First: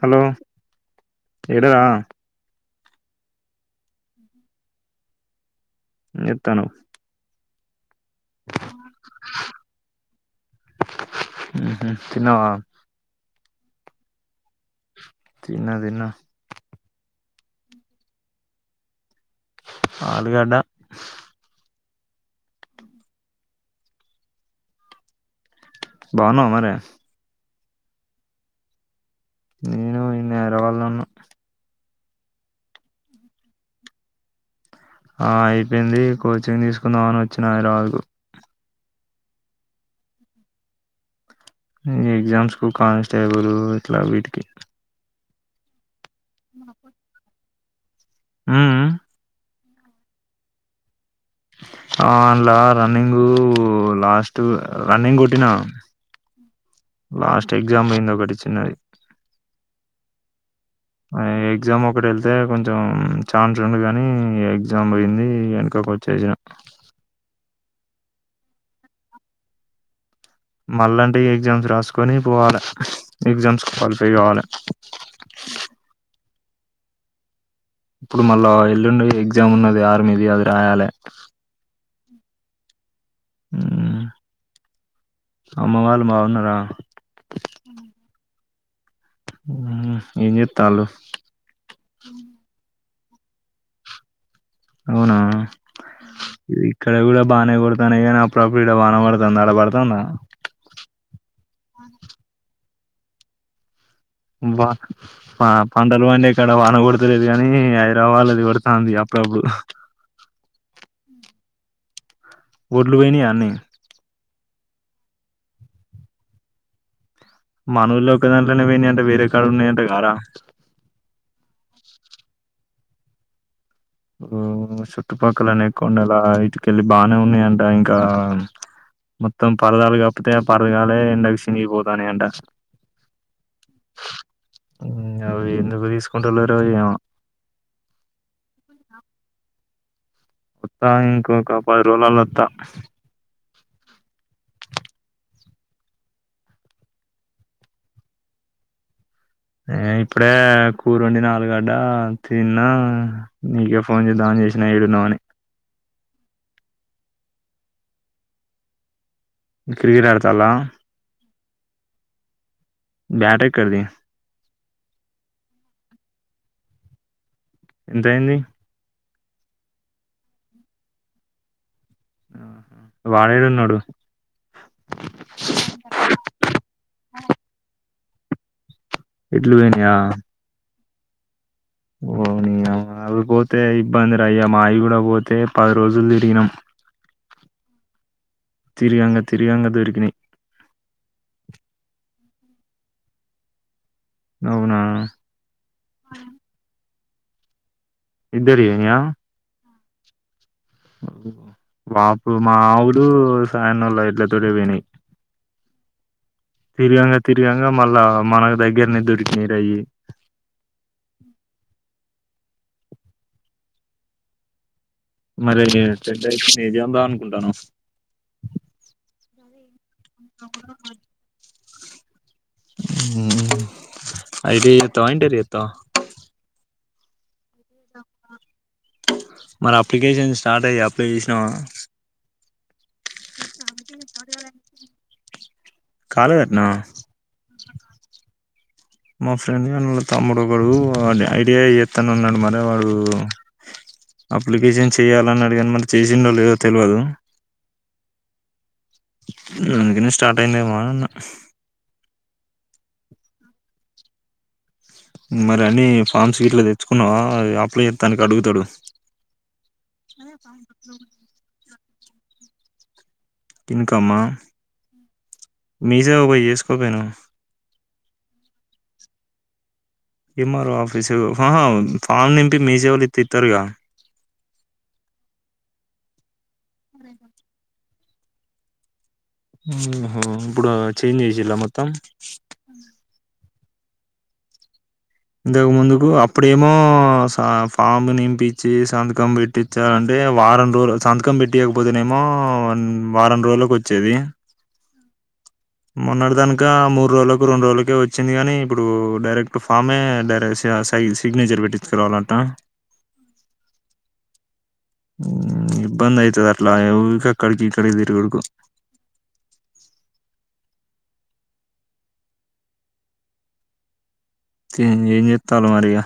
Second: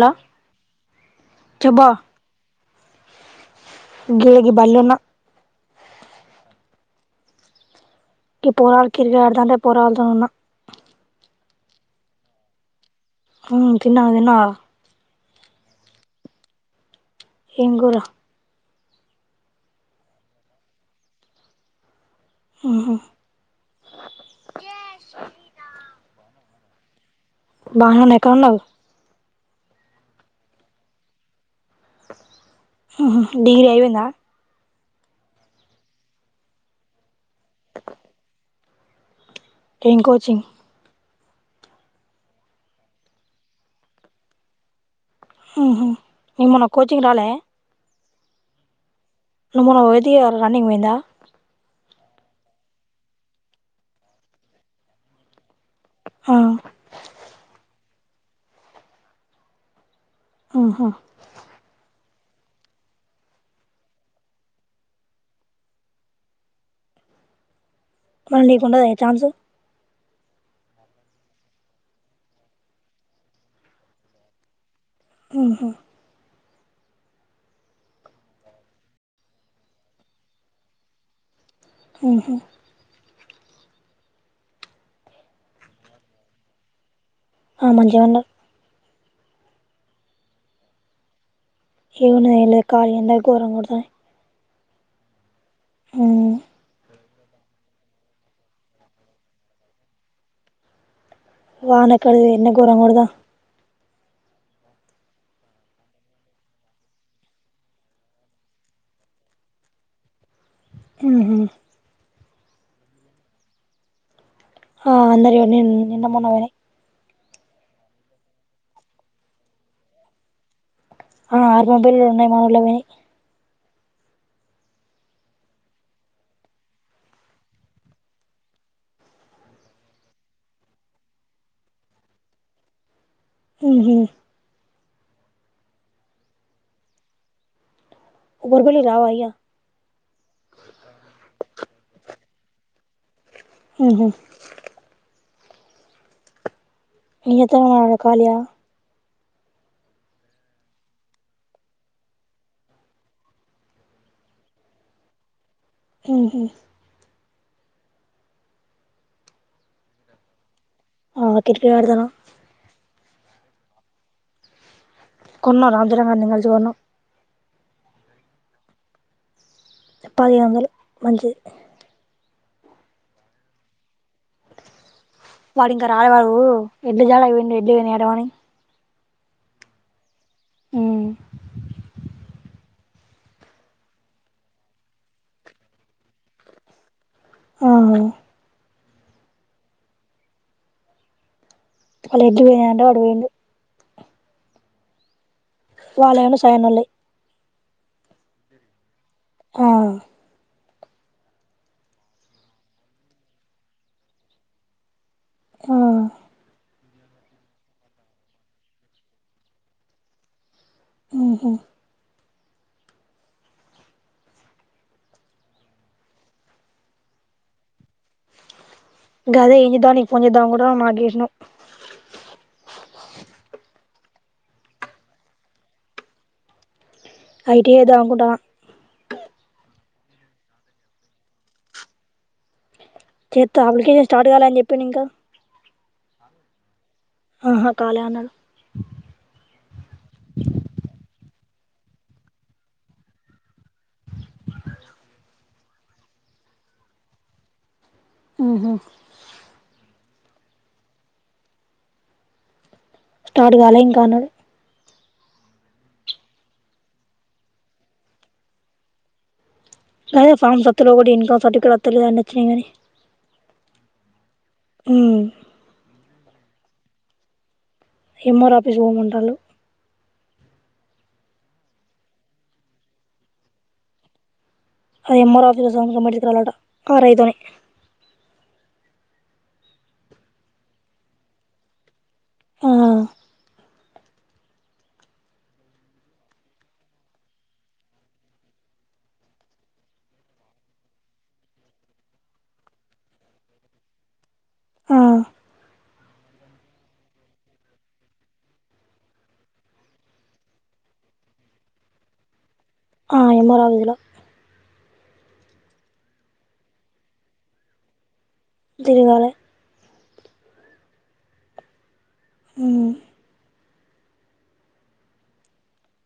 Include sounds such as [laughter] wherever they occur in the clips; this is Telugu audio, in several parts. హలో ఏడరా చెబ్బా గిళగి బళ్ళ ఉన్న ఏం చేతనవ్ ఈ పోరాలు [unintelligible] పోరాళ్తో ఉన్నా హ్మ్ హు తిన్నవా? హ్మ్ తిన్న, తిన్నవా? తిన్న తిన్న ఏంగూర ఆలుగడ్డ హ్మ్ హు బావున్నావ మరె బాహనే ఎక్కవుండవు నేను ఈ నేరవాల్ల ఉన్న డిగ్రీ అయిపోయిందా? ఆ అయిపోయింది కోచింగ్ తీసుకుందామని వచ్చినా హైద్రావాదు. ఏం కోచింగ్ మ్ ఎగ్జామ్స్ కు కానిస్టేబుల్ ఇట్ల వీటికి హ్మ్ హు ఏమన్న కోచింగ్ రాలే హ్మ్ మ్ నువ్వు మొన్న వోతివిగా రన్నింగ్ వొయిందా? ఆ అండ్ల రన్నింగూ లాస్ట్ రన్నింగ్ కొట్టినా. ఆ లాస్ట్ ఎగ్జామ్ పొయింది ఒకటి చిన్నది. మ్మ్ హ్మ్ ఆ ఎగ్జామ్ ఒ కటి వెళ్తే కొంచెం ఛాన్స్ ఉంది కానీ ఎగ్జామ్ పోయింది ఎనకకి వచ్చేసిన. మన నీకుండదు ఏ ఛాన్సు మళ్ళ అంటే ఎగ్జామ్స్ రాసుకొని పోవాలే, ఎగ్జామ్స్ క్వాలిఫై కావాలే. హ్మ్ హు ఇప్పుడు మళ్ళ ఎల్లుండి ఎగ్జామ్ ఉన్నది ఆర్మీది అది రాయాలే. హ్మ్ హు మ్మ్ అమ్మ వాళ్ళు బావున్నరా? ఆ మంచిగ ఉండర్ మ్మ్ ఏం జేత్తాల్లు ఏం ఉన్నయ్ ఏం లేక ప్ప ఎండ ఘోరం కొడుతునై అవునా ఇక్కడ కూడ బానే కొడతానై కాని అప్పుడప్పుడు వాన బడుతాంది అడ బడుతాందా? వానెక్కడిది ఎండ ఘోరంగ కొడుత బ్బా పంటలు పండే కాడ వాన కొడతలేదు కానీ హైదరావాదు లా కొడుతుంది అప్పుడప్పుడు హ్మ్ హు ఒడ్లు బొయినయా అన్ని ఆ అందరివి [unintelligible] నిన్న మొన్న వొయినై మన ఊళ్ళ ఒక దాంట్లనే వొయినై అంట వేరే కాడ ఉన్నాయి అంట గారా ఆ ఆరు పంపోల్లు ఉన్నాయి మనోళ్ళవి పొయినై చుట్టుపక్కల అనే కొండలా ఇటుకెళ్ళి బాగానే ఉన్నాయి అంట ఇంకా మొత్తం [unintelligible] కపితే [unintelligible] ఎండకి చినిగిపోతాని అంట ఉహు అవి ఎందుకు తీసుకుంట లేరో ఏమో గుర్బలి రావా అయ్య వాత ఇంకొక పది రోజులల వాత ఉహు నీతోనే [unintelligible] కాలయా ఇప్పుడే కూర వండిన అల్లుగడ్డ తిన్నా నీకే ఫోన్ చేద్దాం అని చేసిన ఏడున్నావ్ అని ఉహు క్రికెట్ ఆడతాలా ఆ క్రికెట్ ఆడుతారా బట్ ఎక్కడిది కొన్నం రా అందరం కలిసి కొన్నం ఎంత అయింది పదిహేను వందలు మంచిది వాడు ఏడ ఉన్నాడు వాడు ఇంకా రాలే [unintelligible] వని [unintelligible] మ్మ్ ఓనీ [unintelligible] పోతే ఇబ్బంది రా అయ్యా మావి కూడా పోతే పది రోజులు తిరిగినాం అవున తిరగంగ తిరగంగ దొరికినై అళ్లా [unintelligible] పోయింట అట్టు పోయింది అవునా వల్లే [unintelligible] ఇద్దరివి పోయినయ అవును వాపు మా అవ్వులు సాయి అన్న వాళ్ళిద్దరి [unintelligible] పోయినాయి మ్మ్ తిరగంగా తిరగంగా మళ్ళా మనకు దగ్గరనే దొరికినయి ఉహు మరైతే [unintelligible] ఏం చేద్దాం అనుకుంటున్నావ్? గదే [unintelligible] తోని ఫోన్ చేద్దాం అనుకుంటున్నావ్ మా చేసినవ్వ ఐటిఐ చేస్తావా ఇంటర్ చేస్తావా? ఐటిఐ చేద్దామనుకుంట మరి అప్లికేషన్ స్టార్ట్ అయ్యి అప్లై చేసినావా? చేస్తా అప్లికేషన్ స్టార్ట్ కాల అని చెప్పింది ఇంకా? కాలేదటన? అహా కాలే అనాడు మా ఫ్రెండ్ గాని తమ్ముడు ఒకడు అదే ఐటిఐ చేత్తనన్నడు మరి వాడు అప్లికేషన్ చేయాలన్నడు కనీ, మరి చేసిండో లేదో తెల్వదు. ఉ హు అందుకనే స్టార్ట్ అయిందేమోననన్న. స్టార్ట్ కాలే ఇంకా అన్నడు. మరి అన్నీ ఫామ్స్ గిట్ల తెచ్చుకున్నవా, అది అప్లై చ్చెత్తానికి అడుగుతడు. గదే ఫార్మ్స్ [unintelligible] లోకటి, ఇన్కమ్ సర్టిఫికెట్ తెలియదండి, ఒచ్చినయ్ కనీ. ఇన్కమ్మా, మీసేవ పోయి చేస్ కో పోయినవ్ ఎం ఆర్ ఓ ఆఫీస్ పోమంటాళ్ళు. ఎం ఆర్ ఓ ఆఫీసు, ఫా ఫామ్ నింపి మీసేవలొ ఇత్తే ఇత్తరుగా. అది ఎం ఆర్ ఓ ఆఫీస్ లో సంతకం పెట్టిచుకురావాలంట ఆర్ ఐ తోనీ. హు హు, ఇప్పుడు చేంజ్ చేసిల్లా మొత్తం? [unintelligible] ఇంతకు ముందుకు అప్పుడేమో సా ఫామ్ నింపించి సంతకం పెట్టించాలంటే వారం రోజు సంతకం పెట్టియకపోతేనేమో వారం రోజులలకు వచ్చేది. మొన్నటి దానక మూడు రోజులకు రెండు రోజులకే వచ్చింది కనీ ఇప్పుడు డైరెక్ట్ ఫామే డై సిగ్నేచర్ పెట్టించుకురావాలంట. ఆ, ఎం ఆర్ ఓ ఆఫీసులో ఉమ్ ఇబ్బంది అయితదట్లా ఊకె అక్కడికి ఇక్కడికి తిరుగుడు కు తిరగాలే హ్మ్ ఏం జెత్తాల్లో మరిగ?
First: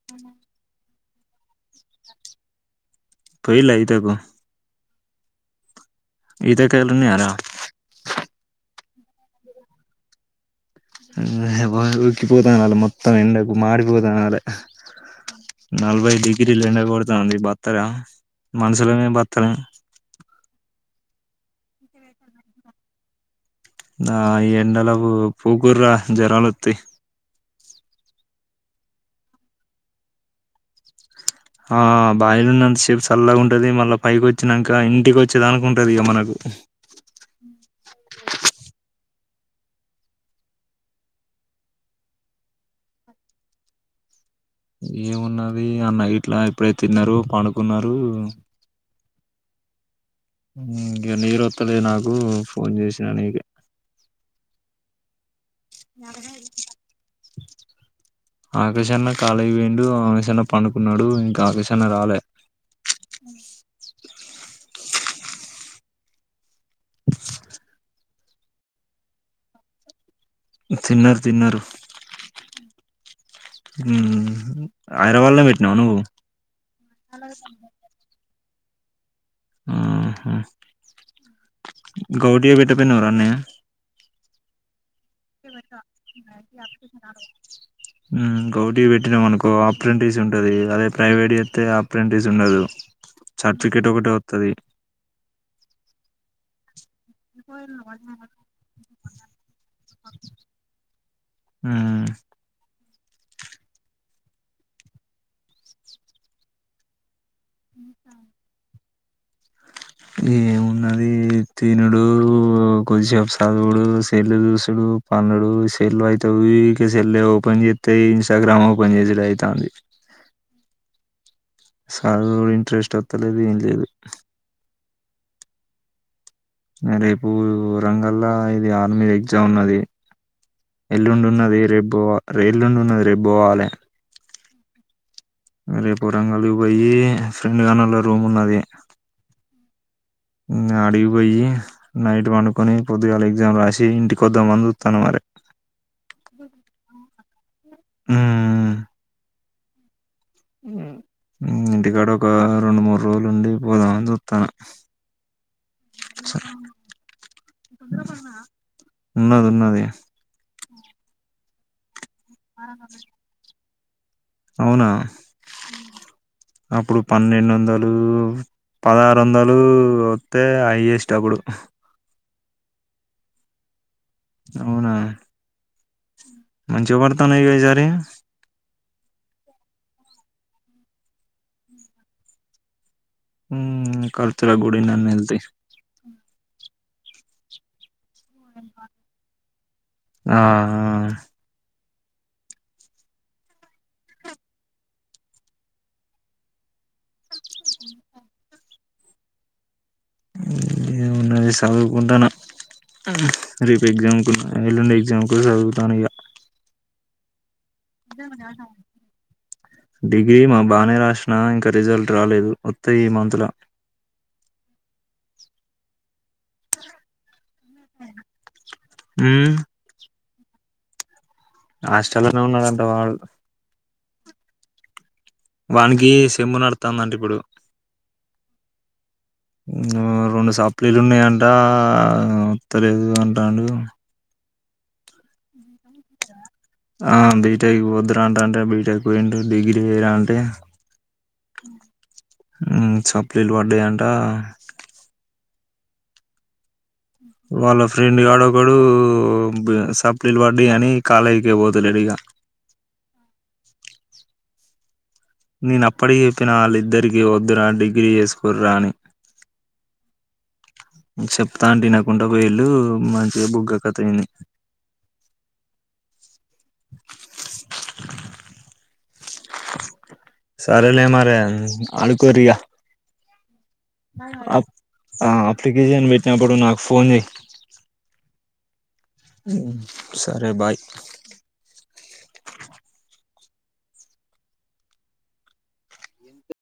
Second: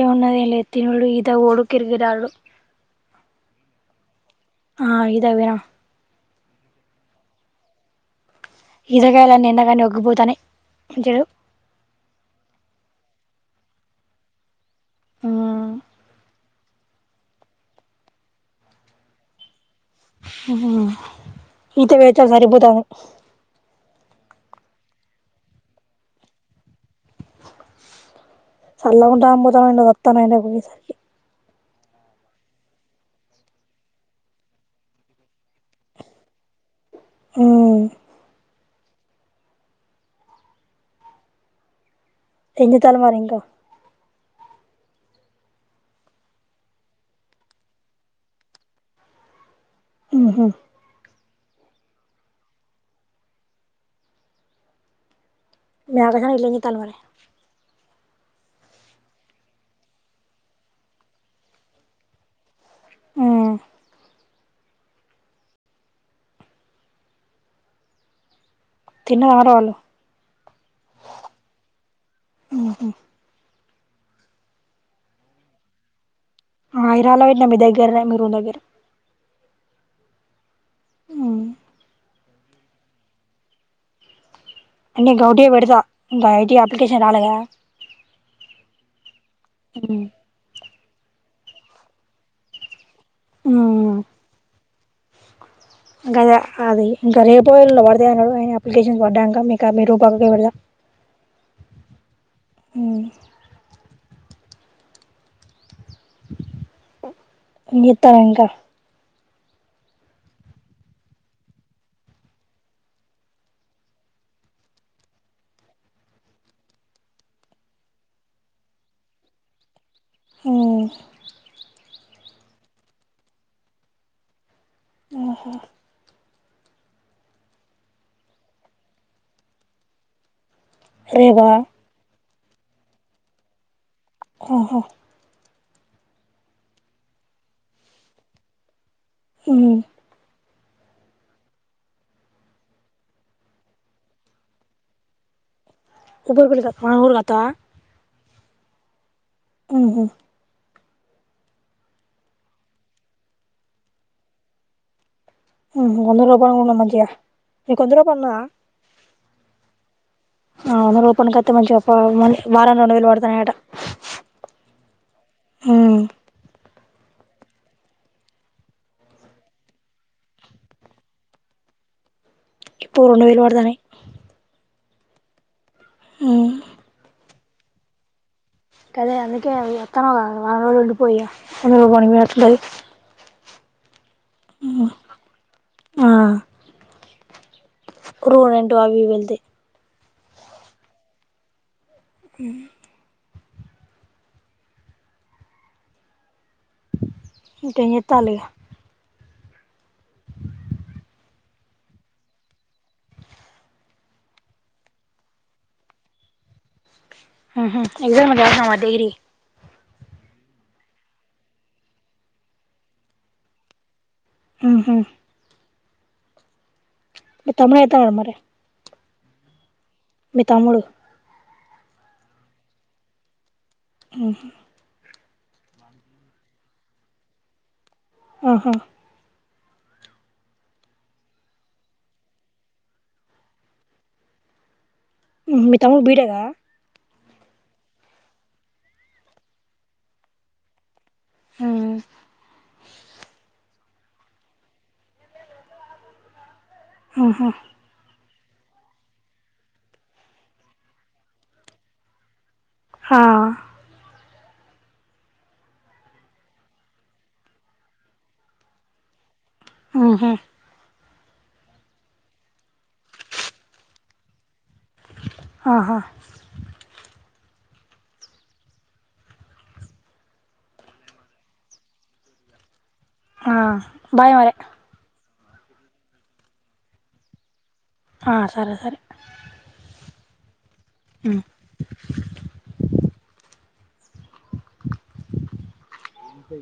ఏమున్నది ఏం లేదు. తినుడు, ఈతకు పోవుడు, క్రికెట్ ఆడుడు. పొయిల్లా ఈతకు ఆ ఇతకు పోయినం. ఈతకాయలు ఉన్నయరా. ఈతకాయల్ అన్ని ఎండగానే ఒగ్గిపోతానయ్. ఉమ్ యేహాపో ఒకిపోతాన మొత్తం. త్తం ఎండకు మాడి పోతానాలే. నల్బయి డిగ్ గిరిలు ఎండకొడతాఉంది బత్తరా మనుషులమే బత్తలేం. ఉ హు హు, ఈత [unintelligible] సరిపోతద ఆ ఈ ఎండలకు పూకూర్రా జ్వరాలోత్తే. సళ్ళగుంటదని పోతానవ్ ఎండకు సత్తానవ్ ఎండకు పోయేసరికి ఆ బాయిలున్నంత సేపు సళ్ళ గుంటది, మళ్ళా పైకి వచ్చినంక ఇంటికి వచ్చేదాంక ఉంటదిక మనకు. అ ఏంజేత్తాల్లు మరి ఇంకా? ఏమున్నది అన్న గిట్లా ఇపుడే తిన్నరు, పండుకున్నారు. గ నీరో అత్తలేదు నాకు, ఫోన్ చేసినా నీకే [unintelligible] కల్వలే ఆకాష్ అన్న కాలేజ్ పోయిండు ఆమెషన్న పండుకున్నాడు ఇంకా ఆకాష్ అన్న రాలే. తిన్నవార వాళ్ళు తిన్నారు తిన్నారు. వుహుమ్ హైదరాబాద్ లో పెట్టినావు నువ్వు మైరా లో పెట్నా మీ దగ్గర మీరు రూమ్ దగ్గర. ఊహుం గౌటియ పెట్టకపోయినావరా అన్నీ నేను గౌటిగా పెడతా ఇంకా ఐటీ అప్లికేషన్ రాలేగా గౌటీ పెట్టినాం అనుకో అప్రెంటిస్ ఉంటది అదే ప్రైవేట్ చెప్తే అప్రెంటిస్ ఉండదు. సర్టిఫికెట్ మ్మ్ ఒకటవతది. గధ అది ఇంకా రేపో ఎల్లుండో పడతాయి అన్నా ఆయన అప్లికేషన్స్ పడ్డాక మీక మీ రూ బాగా పెడదా ఉమ్ ఉమ్ ఏం చేత్తావ్ ఇంకా ఏమున్నది తినుడు కొద్దిసేపు చదువుడు సెల్లు చూసుడు పండుడు సెల్లు అవుతే వీలైతే సెల్ ఓపెన్ చెత్తే ఇంస్టాగ్రామ్ ఓపెన్ చేసి ఇదిఐతాంది. ఊమ్ రో ఇంట్రెస్ట్ వస్తలేదు ఏం లేదు. ఆహా నా రేపు రంగల్లా ఇది ఆర్మీ ఎగ్జామ్ ఉన్నది. రేపా ఎల్లుండున్నది రేపు బోవా రైలు నుండి ఉన్నది రేపు పోవాలి ఓహో రేపు రంగలి పోయి ఫ్రెండ్ గానేళ రూమ్ ఉన్నది. హిం ఉం అడిగిపోయి నైట్ వడుకొని పొద్దుగాలే ఎగ్జామ్ రాసి ఇంటికొద్దమని చూత్తాన మరి. ఇప్పుడు అయిపోయింది క గోంగూర కట్ట ఊమ్మ్ ఊహుం ఇంటికాడ ఒక రెండు మూడు రోజులుండి పోదామని చూత్తన్న. హుం వంద రూపాయలు ఉన్నాయ్ మంచిగా ఒక వంద రూపాయలు ఉన్నాయా. ఉన్నది ఉన్నది ఆ ఆరోపణ కరెక్టే మంచిగా [unintelligible] మనిష్ వారానికి రెండు వేలు పడుతున్నాయట. అవునా ఊమ్ అప్పుడు పన్నెండు వందలు పదహారు వందలు వస్తే హైయెస్ట్ అప్పుడు ఇప్పుడు, రెండు వేళ్లు వడ్డతనై. అవునహ్? మంచిగా, పడుతున్నాయిగా ఈ? ఎ [unintelligible] జరిగింద్? [inaudible] కదా, అందుకే [unintelligible] ఇవ్వధ. [unintelligible] వోతున్నవ్ గా, వారం రోజులు ఉండిపో ఇగ. [unintelligible] పంగరోజు మార్నింగ్ ఎట్ల ఉంటది? హ్మ్మ్! ఖర్చులకు గూడా ఇననా ఎల్తై. ఆ! [unintelligible] క్రూ, ఆ రెండు! అవి ఇవి ఎల్తై. ఆఆఆ! హ్మ్! ఇంకే చేతలు ఇగ. ఉమ్మ్! ఏమున్నది, సదువుకుంటున్నా. ఉమ్మ్! రేపు ఎగ్జామ్ ఉన్న, ఎల్లుండి ఎగ్జామ్ కూడా, సదువుతాను ఇగ. ఉహూ, ఎగ్జామ్ ఎట్లా రాసినవ్ డిగ్రీ? డిగ్రీ మా, బాగానే రాశినా. ఇంకా రిజల్ట్ రాలేదు. వస్తాయి, ఈ మంత్‌ల. ఉహూ! మీ తమ్ముడు, [unintelligible] ఏటండు మరి? ఉమ్మ్! మీ తమ్ముడు. హాస్టల్‌లోనే, ఉన్నడంట వాడు. ఉమ్మ్! వానికి సిమ్ నడుతందంట ఇప్పుడు. ఆహా! ఊ! రెండు సప్లీలూ, ఉన్నయ్ అంట. వోతలేదు అంతాండూ. ఉహ్, మీ తమ్ముడు బీటెక్ ఆ? ఆ, బీటెక్ వొదురా అంటంటే, బీటెక్ పోయిండు. డిగ్రీ చేయరా అంటే. హ్మ్మ్! హ్మ్, సప్లీలూ పడాయ్, అంట! ఉహు వాళ్ల ఫ్రెండ్, గాడు ఒక [unintelligible] ఇప్పుడు, బేస్ [unintelligible] సప్లీలూ వడైఅని కాలేజ్‌కి పోతలేడు ఇగ. హా! నేను అప్పుడే జెప్పినా, వాళ్లిద్దరికీ వొదురా, డిగ్రీ చేస్కోరా అని. ఉహ్. చెప్తుంటే, ఇనకుండా పోయీలు. మంచిగా బొక్క కథ అయింది. ఆహా! [inaudible] సరేలే! మరి. అనుకోరే ఇగ. ఆ. బాయే! మరి. ఆ అప్లికేషన్ పెట్టినప్పుడు నాకు ఫోన్ చేయి. హా. సరే సరే! సరే బాయ్ మ్ అ ఇ